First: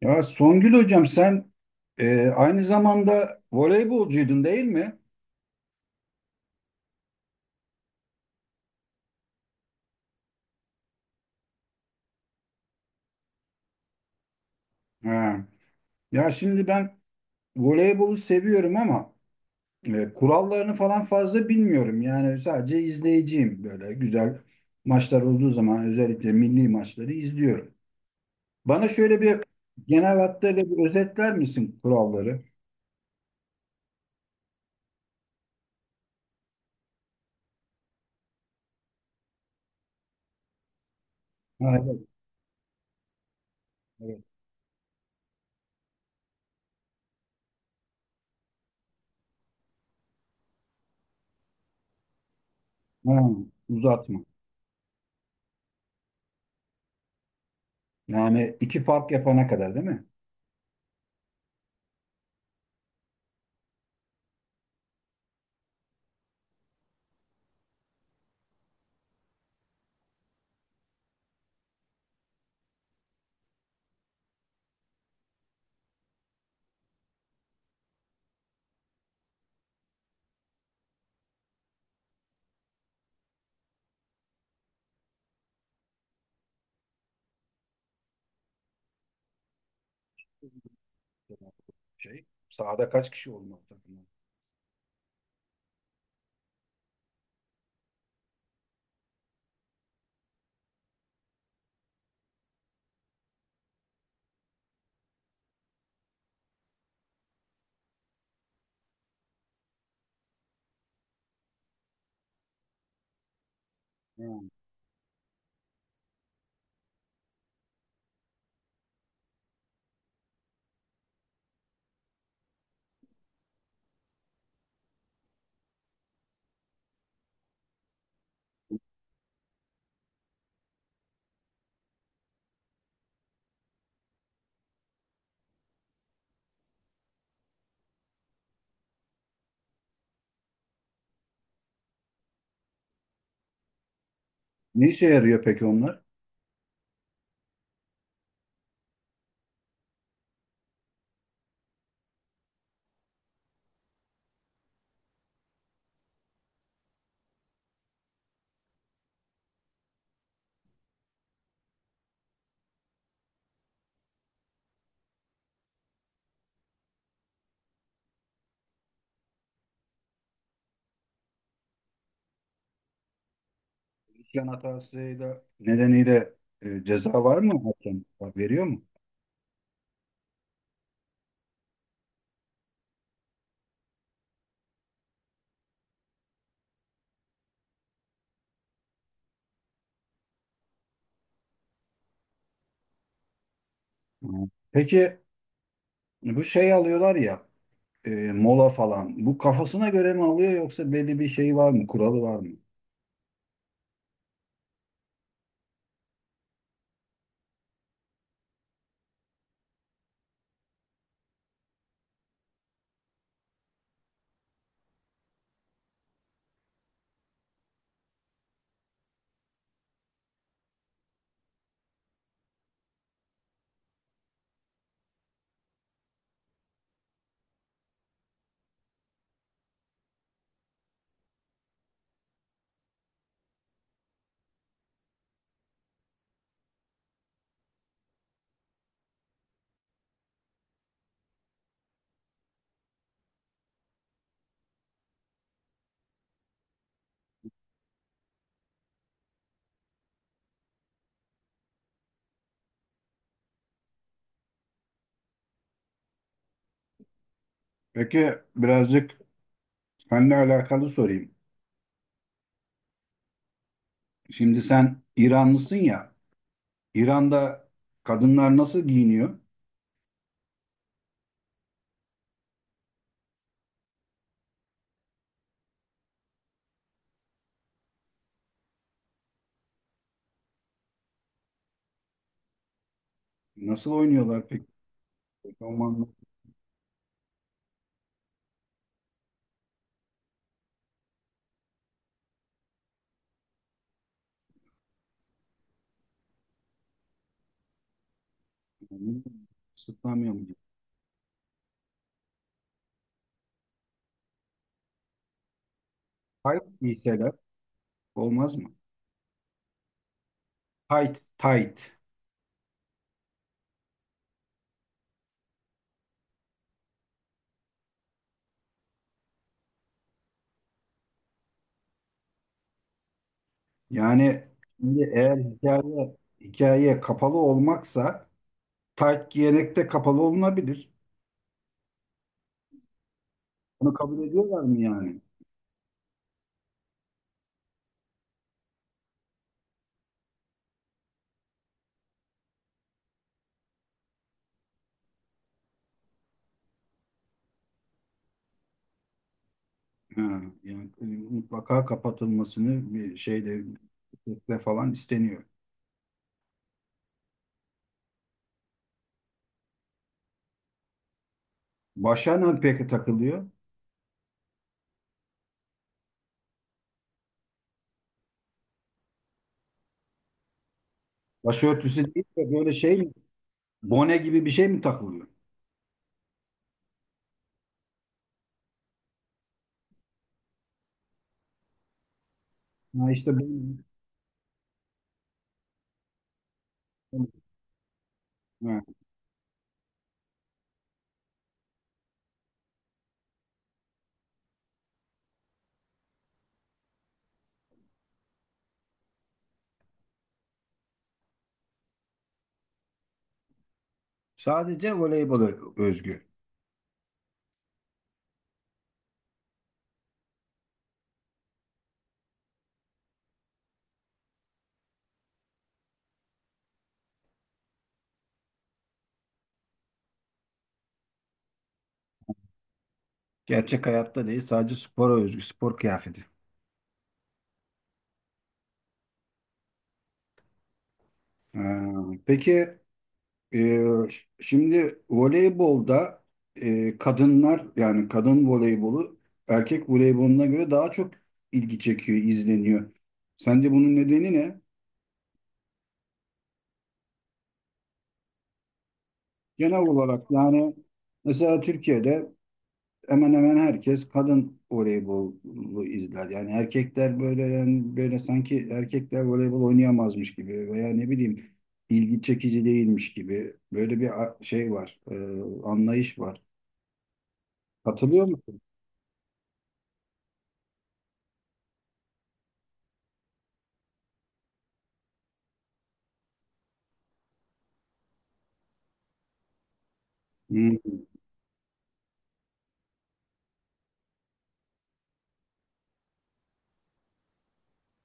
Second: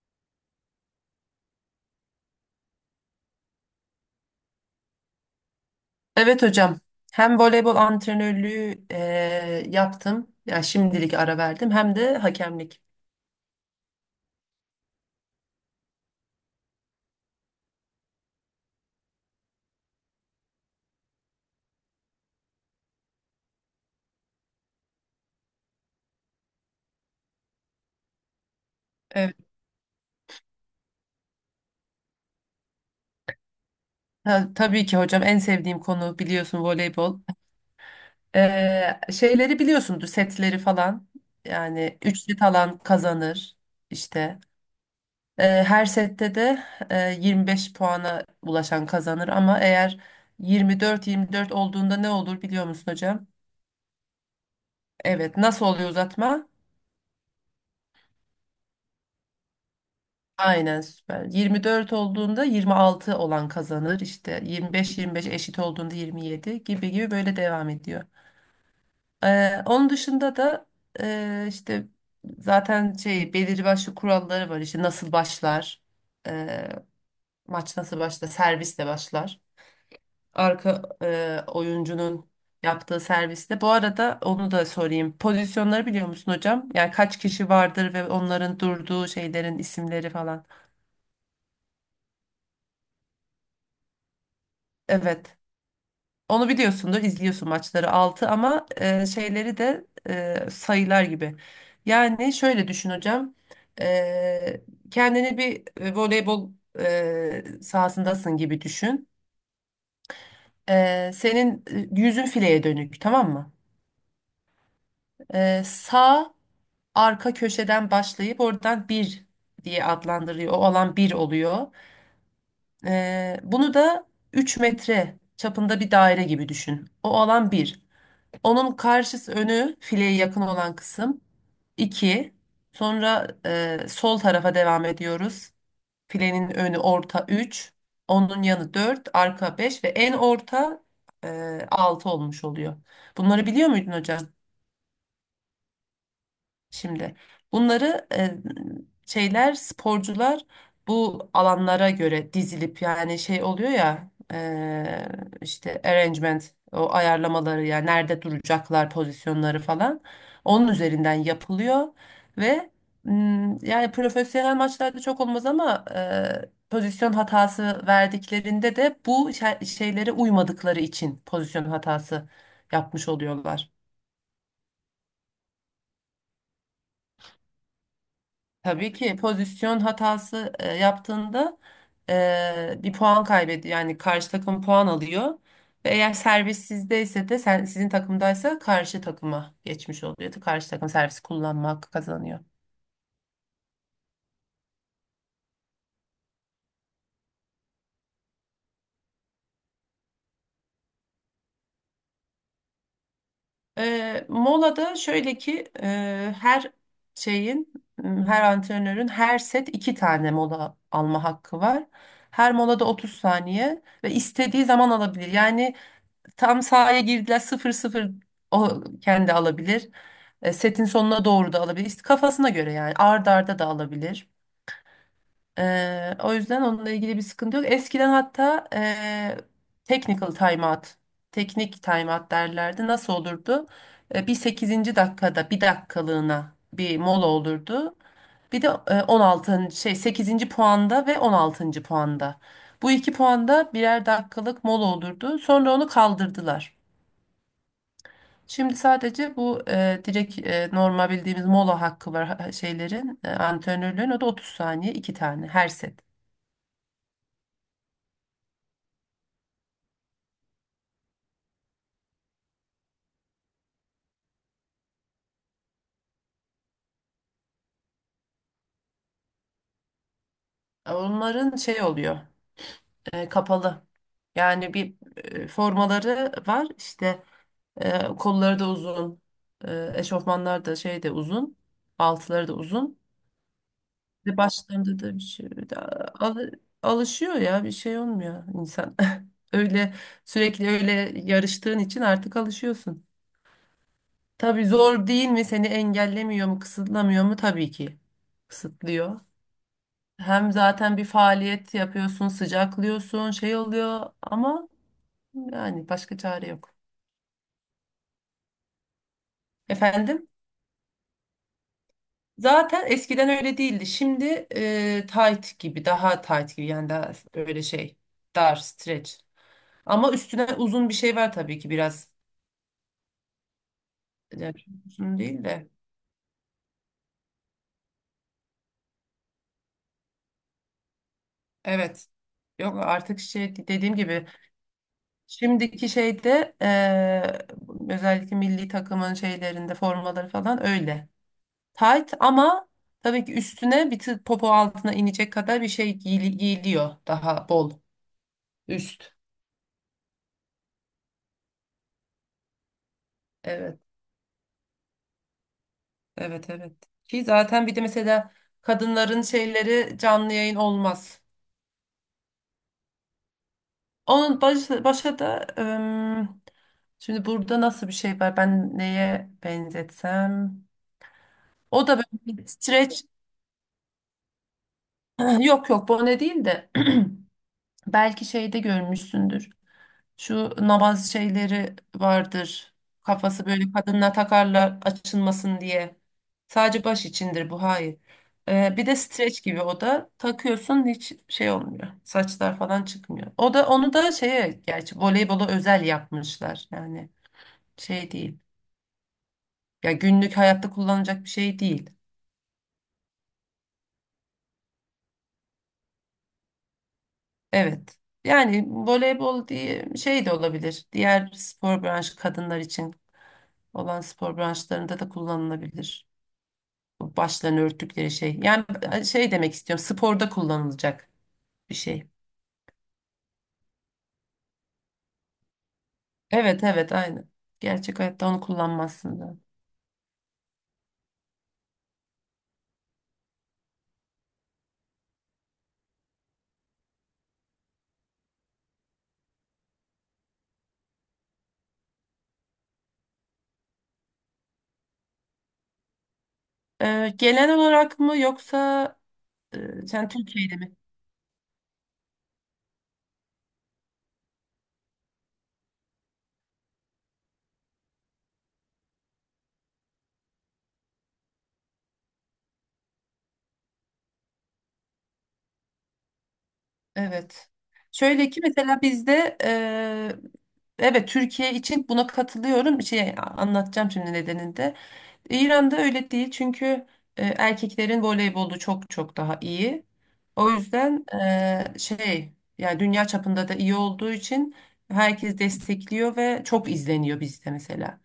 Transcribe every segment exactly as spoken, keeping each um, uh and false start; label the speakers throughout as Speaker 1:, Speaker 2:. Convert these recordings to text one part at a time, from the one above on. Speaker 1: Ya Songül hocam sen e, aynı zamanda voleybolcuydun değil mi?
Speaker 2: Evet hocam. Hem voleybol antrenörlüğü eee, yaptım. Yani şimdilik ara verdim. Hem de hakemlik.
Speaker 1: Ha. Ya şimdi ben voleybolu seviyorum ama e, kurallarını falan fazla bilmiyorum. Yani sadece izleyiciyim böyle güzel maçlar olduğu zaman özellikle milli maçları izliyorum. Bana şöyle
Speaker 2: Evet.
Speaker 1: bir genel hatlarıyla bir özetler misin kuralları?
Speaker 2: Ta- tabii ki hocam en sevdiğim konu biliyorsun voleybol. Eee, şeyleri biliyorsundur setleri falan.
Speaker 1: Ha, evet,
Speaker 2: Yani üç set alan kazanır
Speaker 1: evet.
Speaker 2: işte. Eee, her sette de eee, yirmi beş puana ulaşan kazanır, ama eğer yirmi dört yirmi dört olduğunda ne olur biliyor musun
Speaker 1: Ha,
Speaker 2: hocam?
Speaker 1: uzatma.
Speaker 2: Evet. Nasıl oluyor uzatma?
Speaker 1: Yani iki fark yapana kadar değil mi?
Speaker 2: Aynen, süper. yirmi dört olduğunda yirmi altı olan kazanır işte, yirmi beş yirmi beş eşit olduğunda yirmi yedi, gibi gibi böyle devam ediyor. Ee, onun dışında da e, işte zaten şey belirli başlı kuralları var. İşte nasıl başlar, e, maç nasıl başlar, servisle başlar. Arka e, oyuncunun yaptığı servisle. Bu arada onu da sorayım. Pozisyonları biliyor musun hocam? Yani kaç kişi vardır ve onların durduğu şeylerin isimleri falan.
Speaker 1: Şey, sahada kaç kişi olmalı takımda?
Speaker 2: Evet. Onu biliyorsundur, izliyorsun maçları, altı. Ama e, şeyleri de e, sayılar gibi. Yani şöyle düşün hocam. E, kendini bir e, voleybol e, sahasındasın gibi düşün. E, senin e, yüzün fileye dönük, tamam mı? E, sağ arka köşeden başlayıp oradan bir diye adlandırıyor. O alan bir oluyor. E, bunu da üç metre çapında bir daire gibi düşün. O alan bir. Onun karşısı, önü fileye yakın olan kısım, iki. Sonra e, sol tarafa devam ediyoruz. Filenin önü orta, üç. Onun yanı dört, arka beş ve en orta e, altı olmuş oluyor. Bunları biliyor muydun hocam?
Speaker 1: Ne işe yarıyor peki onlar?
Speaker 2: Şimdi bunları e, şeyler, sporcular bu alanlara göre dizilip yani şey oluyor ya, e, işte arrangement, o ayarlamaları, yani nerede duracaklar, pozisyonları falan onun üzerinden yapılıyor. Ve m, yani profesyonel maçlarda çok olmaz, ama e, pozisyon hatası verdiklerinde de bu şe- şeylere uymadıkları için pozisyon hatası yapmış oluyorlar.
Speaker 1: İsyan hatasıyla nedeniyle e, ceza var mı? Hakem veriyor mu?
Speaker 2: Tabii ki pozisyon hatası e, yaptığında e, bir puan kaybediyor. Yani karşı takım puan alıyor. Ve eğer servis sizdeyse de, sen, sizin takımdaysa karşı takıma geçmiş oluyor. Karşı takım servis kullanma hakkı kazanıyor.
Speaker 1: Hı. Peki bu şey alıyorlar ya e, mola falan. Bu kafasına göre mi alıyor yoksa belli bir şey var mı? Kuralı var mı?
Speaker 2: E, molada şöyle ki, e, her şeyin, m, her antrenörün her set iki tane mola alma hakkı var. Her molada otuz saniye ve istediği zaman alabilir. Yani tam sahaya girdiler sıfır sıfır, o kendi alabilir. E, setin sonuna doğru da alabilir. İşte kafasına göre, yani arda arda da alabilir. E, o yüzden onunla ilgili bir sıkıntı yok. Eskiden hatta e, technical timeout, teknik timeout derlerdi. Nasıl olurdu? E, bir sekizinci dakikada bir dakikalığına bir mola olurdu. Bir de e, on altıncı şey sekizinci puanda ve on altıncı puanda, bu iki puanda birer dakikalık mola olurdu. Sonra onu kaldırdılar. Şimdi sadece bu e, direkt e, normal bildiğimiz mola hakkı var ha- şeylerin e, antrenörlerin, o da otuz saniye, iki tane her set.
Speaker 1: Peki birazcık seninle alakalı sorayım. Şimdi sen İranlısın ya. İran'da kadınlar nasıl giyiniyor?
Speaker 2: E, Onların şey oluyor, e, kapalı. Yani bir e, formaları var işte, e, kolları da uzun, e, eşofmanlar da şey de uzun, altları da uzun
Speaker 1: Nasıl
Speaker 2: ve
Speaker 1: oynuyorlar peki?
Speaker 2: başlarında da bir şey. Bir de
Speaker 1: Romanlar,
Speaker 2: al- alışıyor ya, bir şey olmuyor insan. Öyle sürekli öyle yarıştığın için artık alışıyorsun. Tabii zor değil mi? Seni engellemiyor mu, kısıtlamıyor mu? Tabii ki kısıtlıyor.
Speaker 1: ısıtlamıyor mu?
Speaker 2: Hem zaten bir faaliyet yapıyorsun, sıcaklıyorsun, şey oluyor, ama yani başka çare
Speaker 1: Tight
Speaker 2: yok.
Speaker 1: giyseler olmaz mı?
Speaker 2: Efendim?
Speaker 1: Tight, tight.
Speaker 2: Zaten eskiden öyle değildi. Şimdi e, tight gibi, daha tight gibi, yani daha öyle şey, dar, stretch. Ama üstüne uzun bir şey var tabii ki, biraz.
Speaker 1: Yani
Speaker 2: Yani çok
Speaker 1: şimdi
Speaker 2: uzun
Speaker 1: eğer
Speaker 2: değil de.
Speaker 1: hikaye hikaye kapalı olmaksa tayt giyerek de kapalı olunabilir.
Speaker 2: Evet. Yok, artık şey,
Speaker 1: Bunu
Speaker 2: dediğim
Speaker 1: kabul
Speaker 2: gibi.
Speaker 1: ediyorlar mı yani?
Speaker 2: Şimdiki şeyde eee, özellikle milli takımın şeylerinde formaları falan öyle. Tight, ama tabii ki üstüne bir tık, popo altına inecek kadar bir şey giyili- giyiliyor, daha bol üst.
Speaker 1: Ha, yani e, mutlaka kapatılmasını bir şeyde
Speaker 2: Evet,
Speaker 1: de falan isteniyor.
Speaker 2: evet, evet. Ki zaten bir de mesela kadınların şeyleri, canlı yayın olmaz.
Speaker 1: Başa ne peki takılıyor?
Speaker 2: Onun baş, başa da, ım, şimdi burada nasıl bir şey var? Ben neye benzetsem? O da
Speaker 1: Başörtüsü değil
Speaker 2: böyle bir
Speaker 1: de böyle şey
Speaker 2: streç.
Speaker 1: mi? Bone gibi bir şey mi takılıyor?
Speaker 2: Yok yok, bone değil de. Belki şeyde görmüşsündür. Şu namaz şeyleri vardır.
Speaker 1: Ha işte
Speaker 2: Kafası
Speaker 1: bu-
Speaker 2: böyle kadınla takarlar açılmasın diye. Sadece baş içindir bu, hayır. Ee,
Speaker 1: ha.
Speaker 2: bir de streç gibi, o da takıyorsun, hiç şey olmuyor. Saçlar falan çıkmıyor. O da, onu da şeye, gerçi voleybola özel yapmışlar. Yani şey değil. Ya günlük hayatta kullanacak bir şey değil.
Speaker 1: Sadece voleybola özgü.
Speaker 2: Evet. Yani voleybol diye şey de olabilir. Diğer spor branşı, kadınlar için olan spor branşlarında da kullanılabilir, bu başlarını örttükleri şey. Yani şey demek istiyorum, sporda kullanılacak bir şey.
Speaker 1: Gerçek hayatta değil, sadece spora özgü spor kıyafeti.
Speaker 2: Evet, evet, aynı. Gerçek hayatta onu kullanmazsın da.
Speaker 1: Ha, peki. Ee, Şimdi voleybolda e, kadınlar yani kadın voleybolu erkek voleyboluna göre daha çok ilgi çekiyor, izleniyor. Sence bunun nedeni ne?
Speaker 2: Ee, genel olarak mı, yoksa
Speaker 1: Genel
Speaker 2: e, sen
Speaker 1: olarak
Speaker 2: Türkiye'de
Speaker 1: yani
Speaker 2: mi?
Speaker 1: mesela Türkiye'de hemen hemen herkes kadın voleybolu izler. Yani erkekler böyle yani böyle sanki erkekler voleybol oynayamazmış gibi veya ne bileyim ilgi çekici değilmiş gibi böyle bir a- şey var, e, anlayış var.
Speaker 2: Evet.
Speaker 1: Katılıyor
Speaker 2: Şöyle ki
Speaker 1: musun?
Speaker 2: mesela bizde e, evet, Türkiye için buna katılıyorum. Bir şey anlatacağım şimdi nedeninde. İran'da öyle değil, çünkü e, erkeklerin voleybolu çok çok daha iyi. O
Speaker 1: Hı.
Speaker 2: yüzden e, şey, yani dünya çapında da iyi olduğu için herkes destekliyor ve çok izleniyor bizde mesela.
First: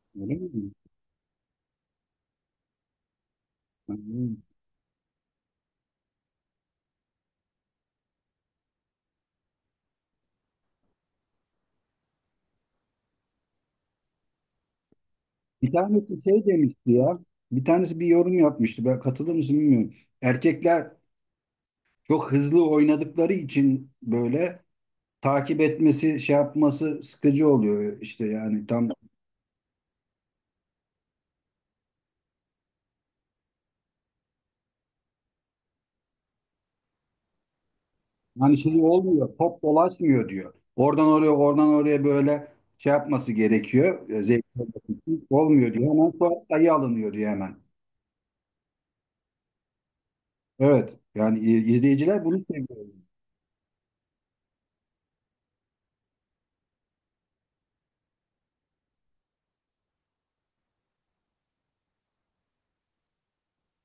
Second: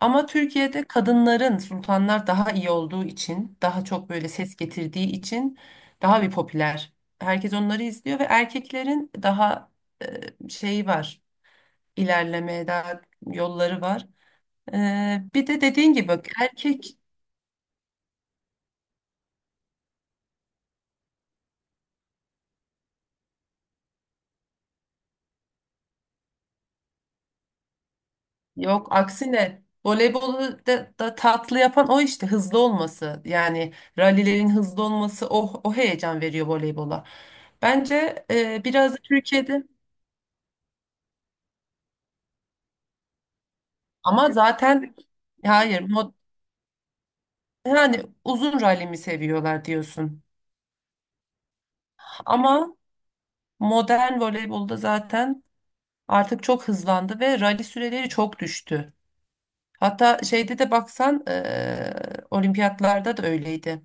Speaker 2: Ama
Speaker 1: Öyle mi?
Speaker 2: Türkiye'de kadınların, sultanlar, daha iyi olduğu için, daha çok böyle
Speaker 1: Hı.
Speaker 2: ses getirdiği için daha bir popüler. Herkes onları izliyor ve erkeklerin daha e, şeyi var, ilerlemeye daha yolları var. Ee, bir de
Speaker 1: Bir
Speaker 2: dediğin gibi
Speaker 1: tanesi
Speaker 2: bak,
Speaker 1: şey demişti
Speaker 2: erkek.
Speaker 1: ya. Bir tanesi bir yorum yapmıştı. Ben katılır mısın bilmiyorum. Erkekler çok hızlı oynadıkları için böyle takip etmesi, şey yapması sıkıcı oluyor işte yani
Speaker 2: Yok,
Speaker 1: tam
Speaker 2: aksine voleybolu da, da tatlı yapan o işte, hızlı olması. Yani rallilerin hızlı olması, o, o heyecan veriyor voleybola. Bence
Speaker 1: hani
Speaker 2: e,
Speaker 1: şey
Speaker 2: biraz da
Speaker 1: olmuyor. Top
Speaker 2: Türkiye'de,
Speaker 1: dolaşmıyor diyor. Oradan oraya, oradan oraya böyle şey yapması gerekiyor. e,
Speaker 2: ama
Speaker 1: Zevkli olması
Speaker 2: zaten
Speaker 1: için olmuyor
Speaker 2: hayır,
Speaker 1: diyor. Hemen
Speaker 2: mod-
Speaker 1: sonra dayı alınıyor diyor hemen.
Speaker 2: yani uzun rally mi seviyorlar diyorsun.
Speaker 1: Evet. Yani e, izleyiciler bunu
Speaker 2: Ama
Speaker 1: seviyor.
Speaker 2: modern voleybolda zaten artık çok hızlandı ve rally süreleri çok düştü. Hatta şeyde de baksan e, olimpiyatlarda da öyleydi.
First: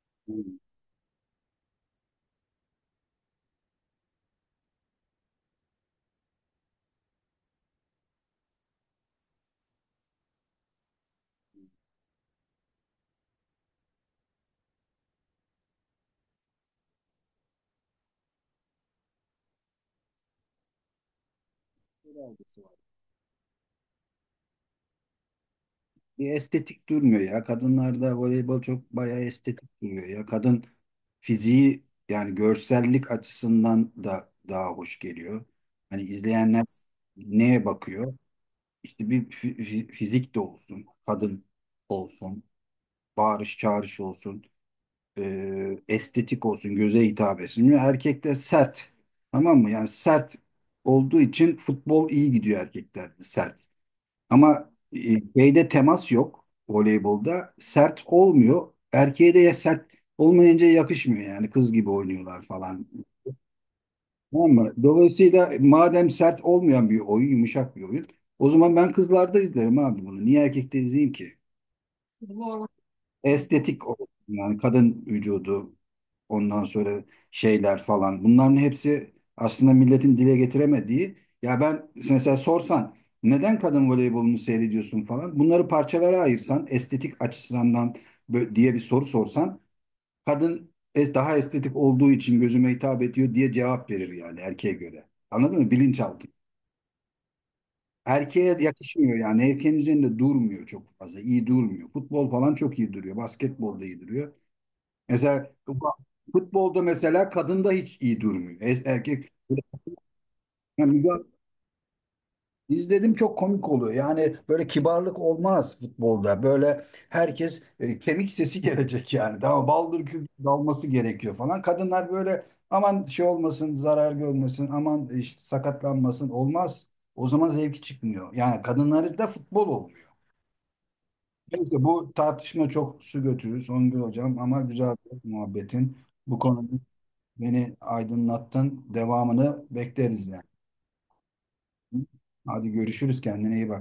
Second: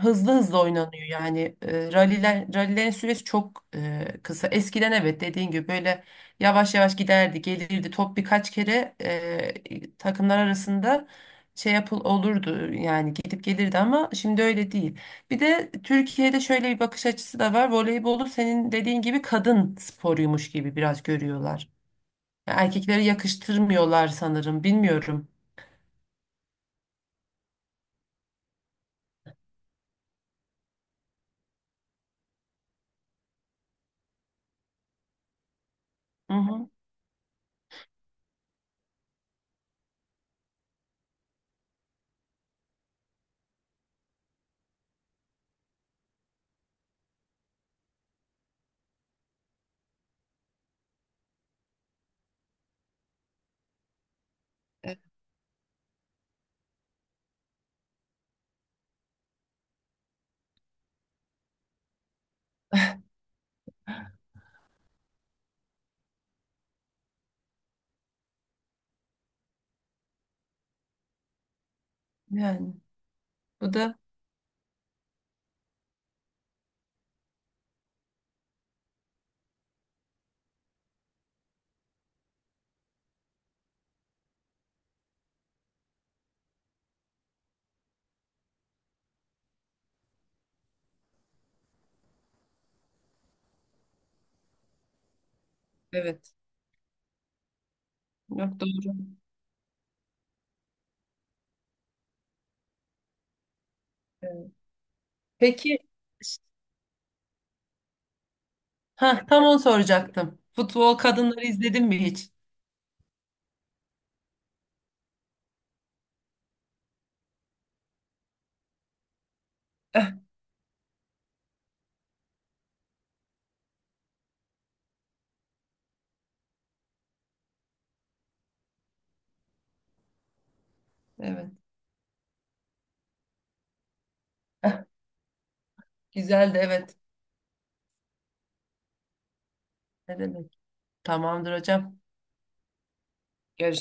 Speaker 2: Hızlı hızlı oynanıyor, yani e, ralliler rallilerin süresi çok e, kısa. Eskiden evet, dediğin gibi böyle yavaş yavaş giderdi, gelirdi. Top birkaç kere e, takımlar arasında şey yapıl olurdu, yani gidip gelirdi, ama şimdi öyle değil. Bir de Türkiye'de şöyle bir bakış açısı da var: Voleybolu, senin dediğin gibi, kadın sporuymuş gibi biraz görüyorlar.
Speaker 1: Hı.
Speaker 2: Erkeklere yakıştırmıyorlar sanırım, bilmiyorum.
Speaker 1: Bir estetik durmuyor ya. Kadınlarda voleybol çok bayağı estetik duruyor ya. Kadın fiziği yani görsellik açısından da daha hoş geliyor. Hani
Speaker 2: Hı
Speaker 1: izleyenler
Speaker 2: hı.
Speaker 1: neye bakıyor? İşte bir fi- fi- fizik de olsun, kadın olsun, bağırış çağırış olsun, e, estetik olsun, göze hitap etsin. Erkekler sert, tamam mı? Yani sert olduğu için futbol iyi gidiyor erkeklerde sert. Ama e, şeyde temas yok voleybolda. Sert olmuyor. Erkeğe de ya sert olmayınca yakışmıyor yani kız gibi oynuyorlar falan. Tamam mı? Dolayısıyla madem sert olmayan bir oyun, yumuşak bir oyun, o zaman ben kızlarda izlerim abi bunu. Niye erkekte izleyeyim ki?
Speaker 2: Yani bu
Speaker 1: Estetik
Speaker 2: da,
Speaker 1: olsun yani kadın vücudu, ondan sonra şeyler falan, bunların hepsi aslında milletin dile getiremediği, ya ben mesela sorsan neden kadın voleybolunu seyrediyorsun falan, bunları parçalara ayırsan estetik açısından bö- diye bir soru sorsan kadın es- daha estetik olduğu için gözüme hitap ediyor diye cevap verir yani erkeğe göre, anladın mı, bilinçaltı.
Speaker 2: evet.
Speaker 1: Erkeğe
Speaker 2: Yok, doğru.
Speaker 1: yakışmıyor yani erkeğin üzerinde durmuyor çok fazla, iyi durmuyor, futbol falan çok iyi duruyor, basketbol da iyi duruyor.
Speaker 2: Evet.
Speaker 1: Mesela
Speaker 2: Peki,
Speaker 1: futbolda mesela kadın da hiç iyi durmuyor. E-
Speaker 2: ha,
Speaker 1: Erkek
Speaker 2: tam onu soracaktım.
Speaker 1: yani
Speaker 2: Futbol
Speaker 1: müga-
Speaker 2: kadınları izledin mi hiç?
Speaker 1: izledim, çok komik oluyor. Yani böyle kibarlık olmaz futbolda. Böyle herkes e, kemik sesi gelecek yani. Daha baldır
Speaker 2: Eh.
Speaker 1: küp dalması gerekiyor falan. Kadınlar böyle aman şey olmasın, zarar görmesin, aman işte sakatlanmasın, olmaz. O zaman zevki çıkmıyor. Yani kadınlarda da futbol olmuyor.
Speaker 2: Evet.
Speaker 1: Neyse bu tartışma çok su götürür Songül Hocam ama
Speaker 2: Eh.
Speaker 1: güzel bir muhabbetin. Bu
Speaker 2: Güzeldi,
Speaker 1: konuda
Speaker 2: evet.
Speaker 1: beni aydınlattın. Devamını
Speaker 2: Ne
Speaker 1: bekleriz yani.
Speaker 2: demek? Tamamdır hocam.
Speaker 1: Hadi görüşürüz. Kendine iyi bak.
Speaker 2: Görüşürüz.